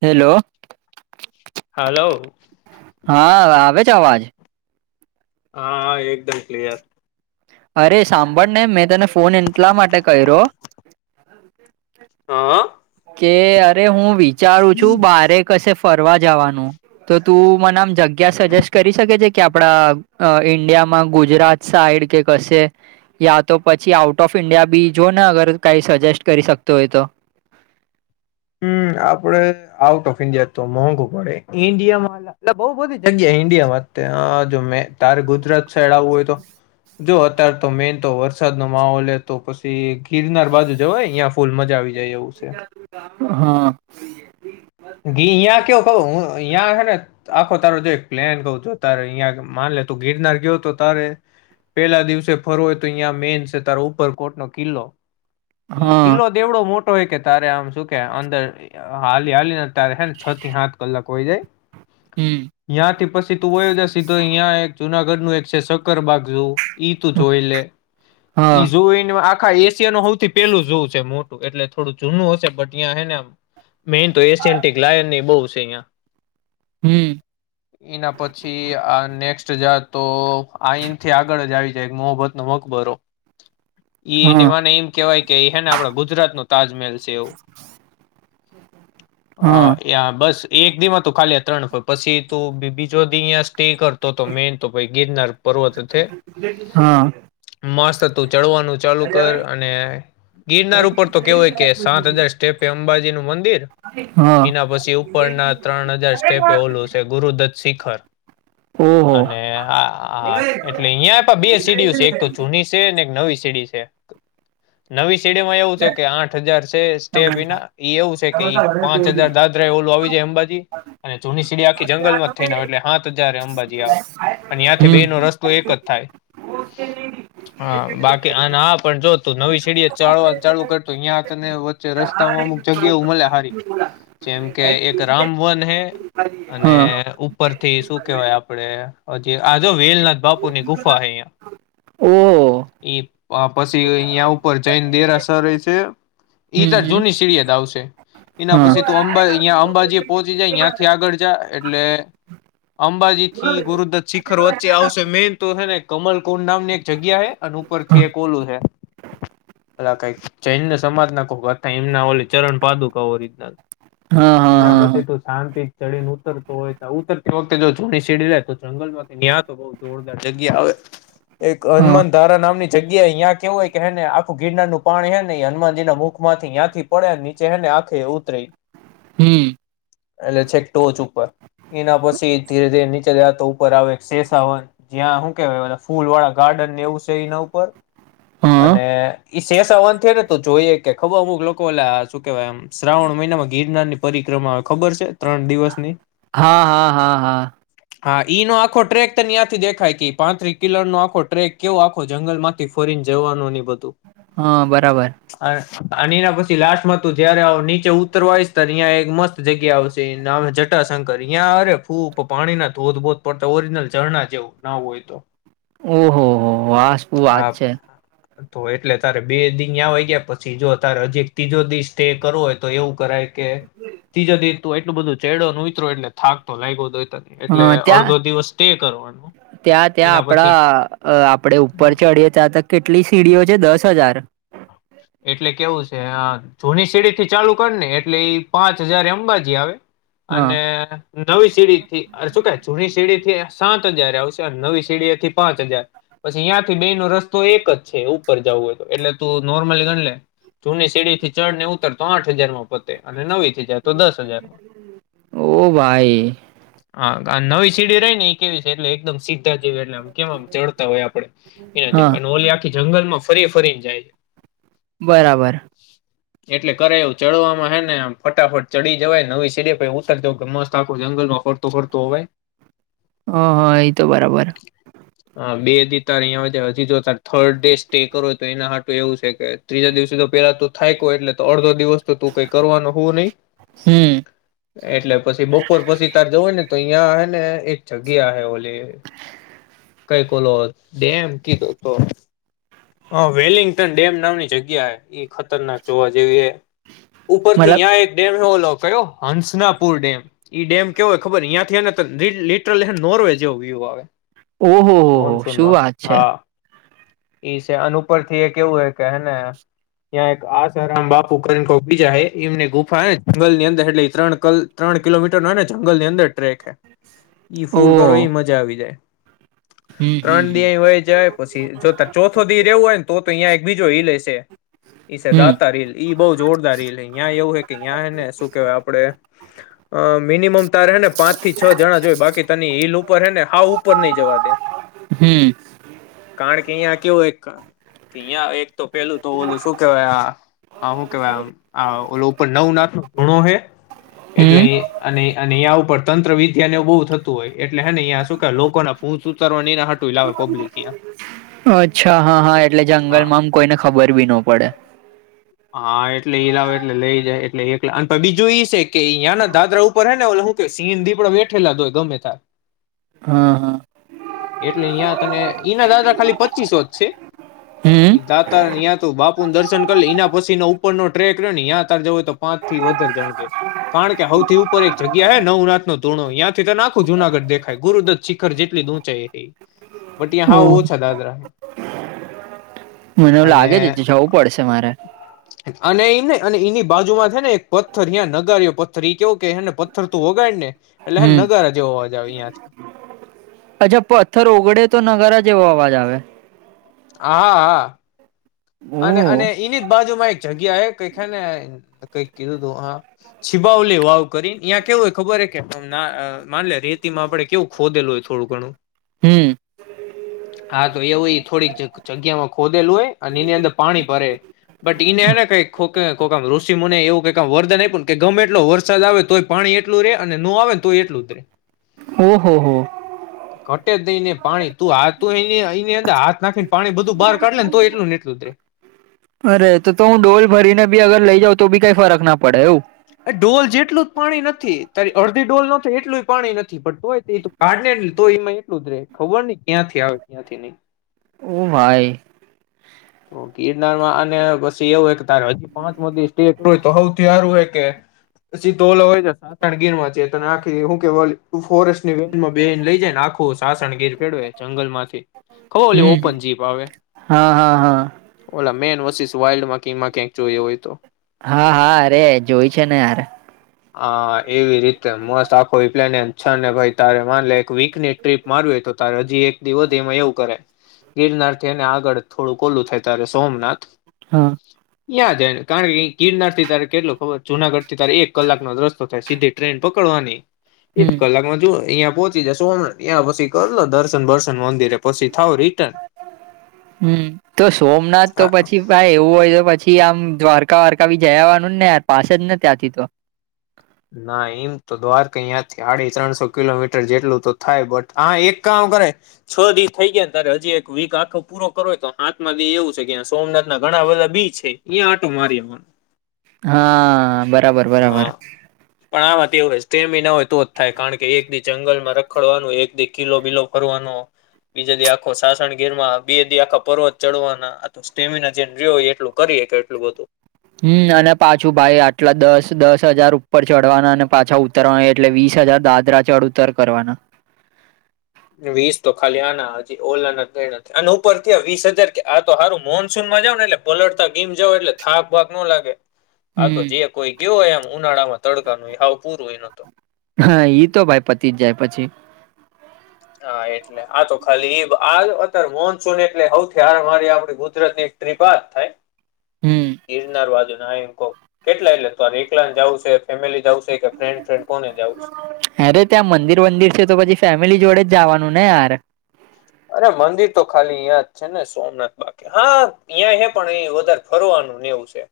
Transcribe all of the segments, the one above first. Hello! હાલો હા આવે છે અવાજ? હા હ એકદમ ક્લિયર અરે સાંભળ ને મેં તને ફોન એટલા માટે કર્યો? હા હહ કે અરે હું વિચારું છું બારે કશે ફરવા જવાનું, તો તું મને આમ જગ્યા સજેસ્ટ કરી શકે છે કે આપડા ઈન્ડિયામાં ગુજરાત સાઈડ કે કશે યા તો પછી આઉટ ઓફ ઈન્ડિયા બી જો ને અગર કઈ સજેસ્ટ કરી શકતો હોય તો? હમ આપડે આઉટ ઓફ ઇન્ડિયા તો મોંઘુ પડે ઈન્ડિયામા એટલે બઉુ બધી જગ્યા ઇન્ડિયામાં જો મે તારે ગુજરાત સા આવું હોય તો જો અત્ય્યારે તો મેન તો વરસાદ નો માહોલ તો પછી ગિરનાર બાજુ જ અહીં ફૂલમાં જ આવી જાય. એવું છે હા ઘી યાં કવ ક યાં હે ને? આખો તારો જો એક પ્લેન કહ છ તારે અહંયા માન લે તું ગિરનાર ગયો તો તારે પેલા દિવસે ફરવ હોય તો અહીં મેન છે તારો ઉપરકોટ નો કિલ્લો. ઈ હા કિલ્લો ઓવડો મોટો હોય કે તારે આમ શું કે અંદર હાલી હાલી હે છ થી સાત કલાક હોય જાય. હમ તયાંથી પછી તું વયો જ સીધો અહં એક જુનાગઢ નું એક છે શક્કરબાગ ઝુ. ઈ તું જોઈ લે હા ઈ જોઈ ને આ આખા એશિયા નું સૌથી પેલું જોવું છે મોટું એટલે થોડું જૂનું હશે બટ ત્યાં હને મેન તો એશિયન્ટિક લાયન ની બહુ છે અહિયાં હમ એના પછી આ નેક્સ્ટ જા તો આનથી આગળ જ આવી જાય મોહબ્બત ન મકબરો એને હા મને એમ કેહેવાય કે હે ને આપડ ગુજરાત ન તાજમહેલ છે એવું હમ હ અ યા બસ એક દિમ હતું ખાલી ત્રણ પછી તું બીજો દી અયા સે કરતો તો મેન તો ભાઈ ગિરનાર પર્વત છે હા [inaudible] મસ્ત તું ચડવાનું ચાલુ કર અને ગિરનાર ઉપર તો કેવ હોય કે સાત હજાર સ્ટેપે અંબાજી નું મંદિર હા. એના પછી ઉપરના ત્રણ હજાર સ્ટેપે ઓલું છે ગુરુદત્ત શિખર. ઓહો અને એટલે અહિયાં પણ બે સીડીુ છે એક તો જૂની છે એક નવી સીડી છે નવી સીડીમાં એવું છે કે આઠ હજાર છે. ીના [unintelligible] એ એવું છે કે પાંચ હજાર દાદરા એ ઓલું આવી જાય અંબાજી અને જૂની સીડી આખી જંગલમાં થઈને આવે એટલે સાત હજાર અંબાજી આવે. અને આયાંથી બે હમ નો રસ્તો એક જ થાય હ બાકી આ હ પણ જો તો નવી સેડી ચાલવા ચાલુ કરતો અહં તને વચ્ચે રસ્તામાં અમુકગ્યા મળે હારી. જેમ કે એક રામ વન હે અને હા ઉપરથી શું કેહેવાય આપડે જી આ જો વેલનાથ બાપુર ની ગુફા હ અહં ઓહ એ પછી અહિયાં ઉપર જૈન દેરાસર છે ત હમ જૂની સીરિ યાદ આવશે એના હા હા પછી તું અંબા અં અંબાજી પહોંચી જાય ત્યાંથી આગળ જા એટલે અંબાજી થી ગુરુદત શિખર વચ્ચે આવશે મેન તો છે ને કમલ કોુંડ નામ ની એક જગ્યા હે અને ઉપરથી એક ઓલું છે પલા કઈક જૈન્ય સમાજના તા એમના ઓ ચરણ પાદુકા ઓરિજનલ. હા હા એના પછી હા તો શાંતિ ચડીને ઉતરતો હોય તો ઉતરતી વખતે જો જૂણી સીડી લે તો જંગલ માંથી નિહતો જોરદાર જગ્યા આવે એક હા હનુમાન ધારા નામની. જગ્યાએ અ્યાં કેવું હોય કે હેને આખું ગિરનાર નનું પાણી હે ને એ હનુમાનજી ના મુખ માંથી ત્યાં થી પડ્યા નીચે એને આખે ઉતરી હમ્મ. એટલે છેક ટોચ ઉપર. એના પછી ધીરે ધીરે નીચે જ તો ઉપર આવે શેસાવન જ્યાં શું કેવાય ફૂલ વાળા ગાર્ડનને એવું છે એના ઉપર હા અને ઈ શેષવન થ ને તો જોઈએ કે ખબર અમુક લોકો એલા શું કેવાય એમ શ્રાવણ મહિનામાં ગિરનાર ની પરિક્રમા આવે ખબર છે ત્રણ દિવસની? હા હા હા હા. હા ઈ નો આખો ટ્રેક તને્યાંથી દેખાય કે પાંત્રી કિલોર નો આખો ટ્રેક કેવો આખો જંગલ માંથી ફોરીન જવાનું ની બધું. હા બરાબર. અને એના પછી લાસ્ટમાં તું જયારે ઉત્તરવા વિસ્તારં એક મસ્ત જગ્યા આવશે ના જટાશંકર અહં અરે ફૂ પાણી ના ધોધ બો તો ઓરિજનલ ઝરણા જેવું ના હોય તો. ઓહો હો વાહ શું વાત હા છે. તો એટલે તારે બે દિન આવેય ગયા પછી જો તારે હજી એક ત્રીજો દિવસ સ્ટે કરવો હોય તો એવું કરાય કે ત્રીજા દીન તું એટલું બધું ચેડો ન ઉતરો એટલે થાક તો લાગ્યો દ હોય. એટલે ત્યાં અડધો દિવસ સ્ટે કરવાનું. ત્યાં ત્યાં આપડા આપડે ઉપર ચડીીએ ત્યાં ત કેટલી સીડીઓ છે દસ હજાર? એટલે કેવું છે હા. જૂની સીડી થી ચાલુ કરી ને એટલે ઈ પાંચ હજાર અંબાજી આવે હા અને નવી સીડી થી શું કે જૂની સીડી થી સાત હજાર આવશે નવી સીડીથી પાંચ હજાર. પછી ત્યાં થી બે નો રસ્તો એક જ છે ઉપર જવું હોય તો એટલે તું નોર્મલી જૂની સીડી થી ચડ ને ઉતર તો આઠ હજાર માં પ અને નવી થી જાય તો દસ હજારમાં. ઓ ભાઈ હા નવી સીડી રહી ને એ કેવી છે એટલે એકદમ સી એટલે આમ કેમ ચડતા હોય આપડે એ હા અને ઓલી આખી જંગલમાં ફરી ફરીને જાય બરાબર એટલે કરે એવું ચડવામાં હે નેમ ફટાફટ ચડી જવાય નવી સીડે પર ઉતર જવ કે મસ્ત આખું જંગલમાં ફ તો ફર તોવે હ હા એ તો બરાબર. હા બે અધી તારં હજી જો ત થર્ડ ડે સ્ટે કરો તો એના સાાટું એવું છે કે ત્રીજા દિવસેધ પેલા તું થાય કો એટલે તો અડધો દિવસ તો તું કઈ કરવાનું હોવ નહીિ. હમ એટલે પછી બપોર પછી તાર જવું ને તો અહં હ ને એક જગ્યા હ ઓલી કઈ ઓલો ડેમ કીધો તો હા વેલિંગ્ટન ડેમ નામની જગ્યા એ ખતરનાક જોવા જેવી એ ઉપરથી મતલબ યાએ એક ડેમ નો ઓલો કયો હંસનાપુર ડેમ ઈ ડમ કેવો ખબર યાંથી ને લીટરલ નોર્વે જેવો વ્યુ આવે ઓહો હો હો શું મોનસૂનમાં વાત છે હા ઈ છે અનુપર થી એ કેવું હો કે હે ને ત્યાં એક આશારામ બાપુ કરને કોઈ બીજા હે એમને ગુફા જંગલ ની અંદર એટલે ત્રણ કલ ત્રણ કિલોમીટર નો હોય ને જંગલ ની અંદર ટ્રેક હ ઈ ફૂલ કરો એ ઓહ મજા આવી જાય હમ ત્રણ હમ દિ યે વયા જાય પછી જોતક આખો ડી જો રેવું હોય ને તો અહિયે એક બીજો હિલે એ છે ઈ જે હમ દાતા તા હીલ ઈ બોહ જોરદાર હીલ યા એવું હોય કે ત્યાં ને શું કેહેવાય આપણે અ મિનિમમ તારે હેને પાંચ થી છ જણા જોય બાકી તની હીલ ઉપર હે ને હા ઉપર નહી જવા દે હમ કારણ કે અહિયાં કેવું એક કે યાહં એક તો પેલું તો ઓલું શું કેવાય આ હ શું કેવાય આમ ઓ ઉપર નવ નાથ નો ધૂણો હે હમ એટલે અને અહે ઉપર તંત્ર વિદ્યાને બોહ થતું થતું હોય એટલે હેનેં શ લોકોને ભૂત ઉતારવા એના હાટું આવે પબ્લિકં અચ્છા હા હા એટલે હા જંગલમાં આમ કોઈને ખબર ભી નો પડે હા એટલે ઈ લાવે એટલે લઈ જાય એટલે એક બીજું ઈ છે કે યા ના દાદરા ઉપર હ ને ઓ હ સિંહ દીપડા વેઠેલા હોય ગમે ત્યા હા હા એટલે અ્યાં તને ઈના દાદરા ખાલી પચીસો જ છે હમ ઈ ં તો બાપુું દર્શન કર લ એના પછી નો ઉપર નો ટ્રેક્ રેયો ને યા તારે જવું હોય તો પાંચ થી વધારે જણ જોયે કારણ કે હૌથી ઉપર એક જગ્યા હે નવનાથ નો ધૂણો તયાંથી ત નાખું જુનાગઢ દેખાય ગુરુદતશીખર જેટલીૂ [unintelligible] બટ ત્યા બો ઓહ ઓછા દાદરા મને એવું અને લાગે છે જવું પડશે મારે અને એ ને અને એની બાજુમાં છે ને એક પથ્થર ત્યાં નગાર્યો પથ્થર કેવું કેને પથરને તું વગાડ ને એટલે હ હમ નગારા જેવો અવાજ આવે યાહથી અચ્છા પથ્થર ઓગડે તો નગારા જેવો અવાજ આવે હા હા હા અને અને ઓહ એની જ બાજુમાં એક જગ્યા હે કઈ છેે ને કઈક કીધું તું હા છીબાવલી વાવ કરીને યાં કેવું હોય ખબર હ કે માન રેતી માં આપડે કેવું ખોદેલું હોય થોડું ઘણું હમ હા તો એવું ઈ થોડીક જગ્યામાં ખોદેલું હોય અને એની અંદર પાણી ભરે બટ ઈને હને કઈકામ ઋષિ મુની ને એવું કઈ વરદાન આપ્યું કે ગમે એટલો વરસાદ આવે તો પાણી એટલું રે અને નો આવે ને તો એટલું જ રે ઓહ હો ઘટે જ નઈ ને પાણી તું આ તું એની અંદર હાથ નાખીને પાણી બધું બાર કાઢે ને તોયે એટલુ ને એટલું [unintelligible] અરે તો તો હું ડોલ ભરીને બી અગર લઈ જાઉ તો બી કઈ ફરક ના પડે એવું અ ડોલ જેટલું જ પાણી નથી તારી અડધી ડોલ નોતો એટલું જ પાણી નથી પડતું હોય હ ને એટલ તો એમાં એટલું જ રે ખબર નઈ ક્યાંથી આવે ક્યાંથી નહી ઓ ભાઈ તો ગિરનારમાં અને પછી એવું હોય કે તારે હજી પાંચ મો દ સય તો સૌથી સારું હોય કે પછી તો ઓલો હોય જ સાસણગીર માં છે તો આખી હું કે ફોરેસ્ટ ની વન મા લઈ જાય ને આખું સાસણગીર ફેરવે જંગલ માંથી હમ હા હા હા ઓલા મેન વશિસ વાઇલ્ડમાં કમાં ક્યાંક જોઈયએ હોય તો હા હા અરે જોય છે ને યાર હ એવી રીતે મસ્ત આખો્લે છ ને ભ ત મા એક વીક ટ્રીપ માર હોય તો તારે હજી એક દિવ એમાં એવું કરે ગિરનારથીને આગળ થોડુંક ઓલું થાય તારે સોમનાથ હા યાદ આવે ને કારણ કે ગિરનાર થી તારે કેટલો ખબર જુનાગઢ થી તારે એક કલાકનોો રસ્તો થાય સીધે ટ્રેન પકડવાની એક હમ કલાકમાં જો અહીયાં પહોંચી જ સોમ ત્યાં પછી કરી લો દર્શન વર્શન મંદિરે પછી થાવ રિટર્ન હમ તો સોમનાથ તો પછી ભાઈ એવું હોય તો પછી થી આમ દ્વારકા વારકા બી જયાવાનું ને પાસે જ નથી ત્યાંથી તો ના એમ તો દ્વારકા અયાંથી આડી ત્રણસો કિલોમીટર જેટલું તો થાય બટ હા એક કામ કરે છ દિવસ થઈ ગયા ને ત્યારે હજી એક વીક આખો પૂરો કરો તો હાથમાંથી એવું છે કે સોમનાથના ઘણા બધા બી છે આટો મારીવા હા બ હ પણ આવા તેવ તેમી ના હોય તો જ થાય કારણ કે એક દી જંગલમાં રખડવાનું એક દી કિલો બિલો ફરવાનો બીજા દી આખો સાસણ ઘેરમાં બે આખા પર્વત ચડવાના આ તો સ્ટેમિના જેમ હોય એટલો કરીએ કે એટલું બધું હમ અને પાછું ભાઈ આટલા દસ દસ હજાર ઉપર ચઢવાના અને પાછા ઉતરવાના એટલે વીસ હજાર દાત દ્રા ચડ ઉતર કરવાના વીસ તો ખાલી આ ના હજી ઓલા ના ક નથી અને ઉપર ક વીસ હજાર આ તો સારું મોનસૂન માં જાવ ને એટલે બોડતા ગીમ જાવ એટલે થાક ભાાગ ન લાગે હ [inaudible] આા તો જે કોઈ ગયો હોય એમ ઉનાળામાં તડકા ન ભાવ પૂરું એનો તો હા ઈ તો ભાઈ પતિ જ જાય પછી હા એટલે આ તો ખાલી આ અત્યારે મોનસૂન એટલેથીરી આપ ગુજરાત ની તિપાત થાય હમ ગિરનાર બાજુ ના કેટલા એટલે ત એકલા જાવશે ફેમિલી જાવશે કે ફ્રેન્ડ ફ્રેડ કોને જાવશે અરે ત્યાં મંદિર વંદિર છે તો પછી ફેમિલી જોડે જ જવાનું ને યાર અરે મંદિર તો ખાલી હીં જ છે ને સોમનાથ બાકી હા અ્યાં હે પણ અ વધારે ફરવાનું નેવું છે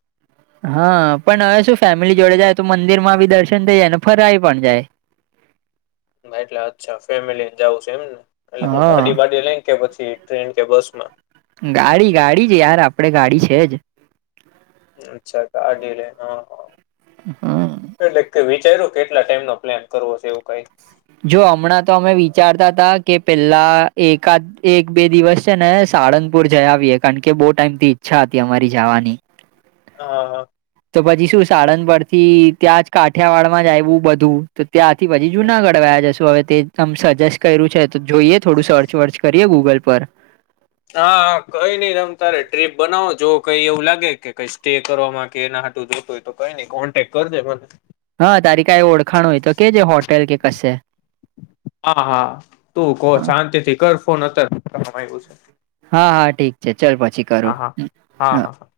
હા પણ હવે શું ફેમિલી જોડે જાય તો મંદિર માં બી દર્શન થઈ જાય ફરાય પણ જાય ભ એટલે અચ્છા ફેમિલી લઈને જાઉુ છે એમને એટલે હું ગાડી હ વાાડી લઈ કે પછી ટ્રેન કે બસ માં ગાડી ગાડી જ યાર આપડે ગાડી છે જ અચ્છા કાઢલે હા હ હા એટલે વિચાર્યું કેટલા ટાઈમ નો પ્લાન કરવો છે એવું કઈ? જો હમણાં તો અમે વિચારતા તા કે પેલા એકાદ એક બે દિવસ ને સાળંગપુર જયા આવીએ કારણ કે બહુ ટાઈમ થી ઈચ્છા હતી અમારી જવાની. હ તો પછી શું સાળંગ. પરથી ત્યાં જ કાઠિયાવાડમાં જ આવું બધું તો ત્યાંથી પછી જુનાગઢ વાયા જશે તો હવે તે આમ સજેસ્ટ કર્યું છે તો જોઈએ થોડું સર્ચ વર્ચ કરીએ ગુગલ પર હા હ કઈ નઈ રમ તારે ટ્રીપ બનાવો જો કઈ એવું લાગે કે કઈ સ્ટે કરવામાં કે એના હતું જો હોય તો કઈ નહી કોન્ટેક્ટ કરજે મને હા તારી કાઈ ઓળખાણ હોય તો કે છે હોટેલ કે કશે હા હા તું કો હા શાંતિથી કર ફોન અતાર આવ્યું છે હા હા ઠીક છે ચાલ પછી હા કરું હા હા હા હા